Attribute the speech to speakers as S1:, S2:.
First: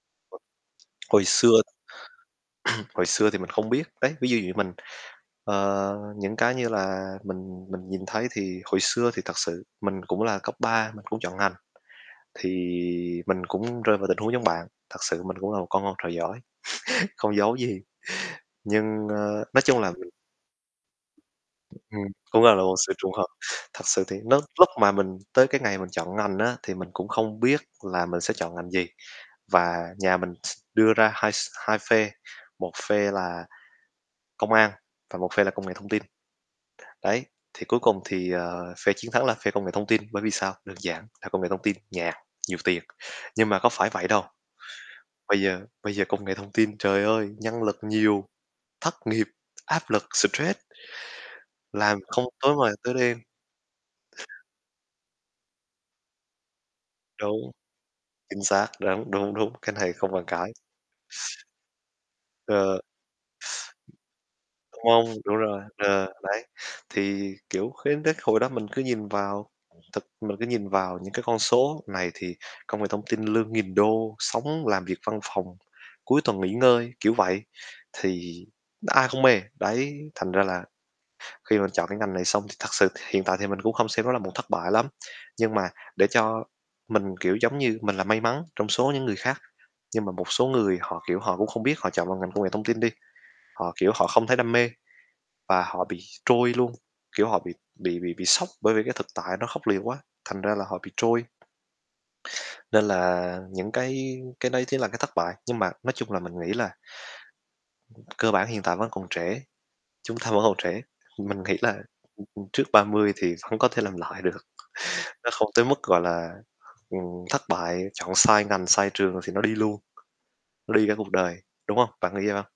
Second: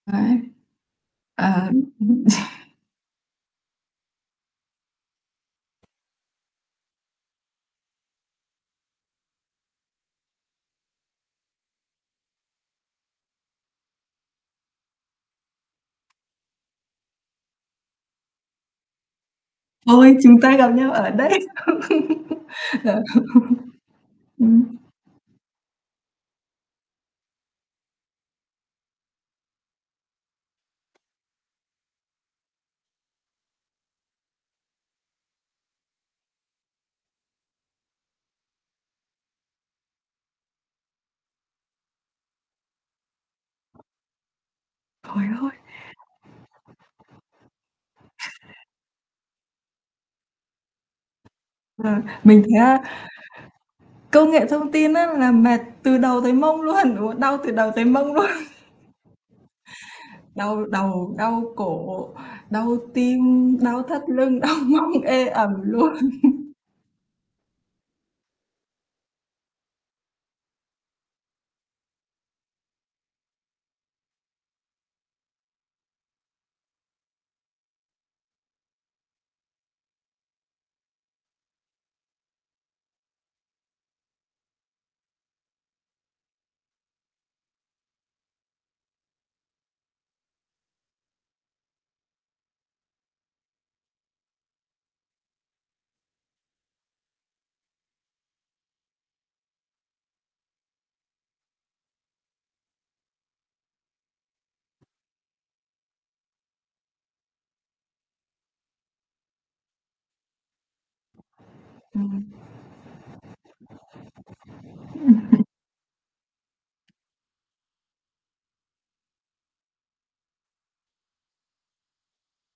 S1: Đấy.
S2: [unintelligible] Hồi xưa
S1: Ờ. Ừm hứm.
S2: hồi xưa thì mình không biết. Đấy, ví dụ như mình ờ, những cái như là mình mình nhìn thấy thì hồi xưa thì thật sự mình cũng là cấp 3, mình cũng chọn ngành, thì mình cũng rơi vào tình huống giống bạn, thật sự mình cũng là một con ngoan trò giỏi, không giấu gì, nhưng, ơ, nói chung là mình
S1: Ôi, chúng ta gặp nhau ở đây.
S2: Ừm, cũng là là một sự
S1: Ờ.
S2: trùng hợp. Thật sự thì nó
S1: Ừm.
S2: lúc mà mình tới cái ngày mình chọn ngành á, thì mình cũng không biết là mình sẽ chọn ngành gì, và nhà mình đưa ra hai s hai phe, một phe là công an và một phe là công nghệ thông tin. Đấy, thì cuối cùng thì, ờ, phe chiến thắng là phe công nghệ thông tin, bởi vì sao? Đơn giản là công nghệ thông tin nhàn, nhiều tiền, nhưng mà có phải vậy đâu.
S1: Trời
S2: Bây
S1: ơi!
S2: giờ bây giờ công nghệ thông tin, trời ơi, nhân lực nhiều, thất nghiệp, áp lực, stress làm
S1: Vâng,
S2: không
S1: mình
S2: tối
S1: thấy
S2: mờ tối
S1: á,
S2: đen.
S1: công nghệ thông tin á là mệt từ đầu tới mông luôn, ừ, đau
S2: Đúng,
S1: từ đầu tới mông luôn.
S2: chính xác, đúng, đúng, đúng, cái này không bàn cãi.
S1: Đau đầu, đau cổ, đau
S2: Ờ.
S1: tim, đau thắt lưng, đau
S2: Đúng
S1: mông
S2: hông?
S1: ê
S2: Đúng
S1: ẩm
S2: rồi,
S1: luôn.
S2: ờ, đấy, thì, kiểu, khi thấy hồi đó mình cứ nhìn vào thật, mình cứ nhìn vào những cái con số này thì công nghệ thông tin lương nghìn đô, sống làm việc văn phòng, cuối tuần nghỉ ngơi, kiểu vậy, thì ai không mê? Đấy, thành ra là, khi mà chọn cái ngành này xong thì thật sự hiện tại thì mình cũng không xem nó là một thất bại lắm, nhưng mà để cho mình, kiểu, giống như mình là may mắn trong số những người khác. Nhưng mà một số người họ, kiểu, họ cũng không biết họ chọn vào ngành công nghệ thông tin đi, họ, kiểu, họ không thấy đam mê, và họ bị trôi luôn, kiểu họ bị bị bị bị sốc, bởi vì cái thực tại nó khốc liệt quá, thành ra là họ bị trôi. Nên là những cái cái đấy chính là cái thất bại, nhưng mà nói chung là mình nghĩ là cơ bản hiện tại vẫn còn trẻ, chúng ta vẫn còn trẻ, mình nghĩ là, ừm,
S1: Ừm.
S2: ừm, trước 30 thì không có thể làm lại được. Nó
S1: Ừm.
S2: không tới mức, gọi là, ừm, thất bại, chọn sai ngành, sai trường thì nó đi luôn, nó đi cả cuộc đời, đúng hông, bạn nghĩ vậy hông?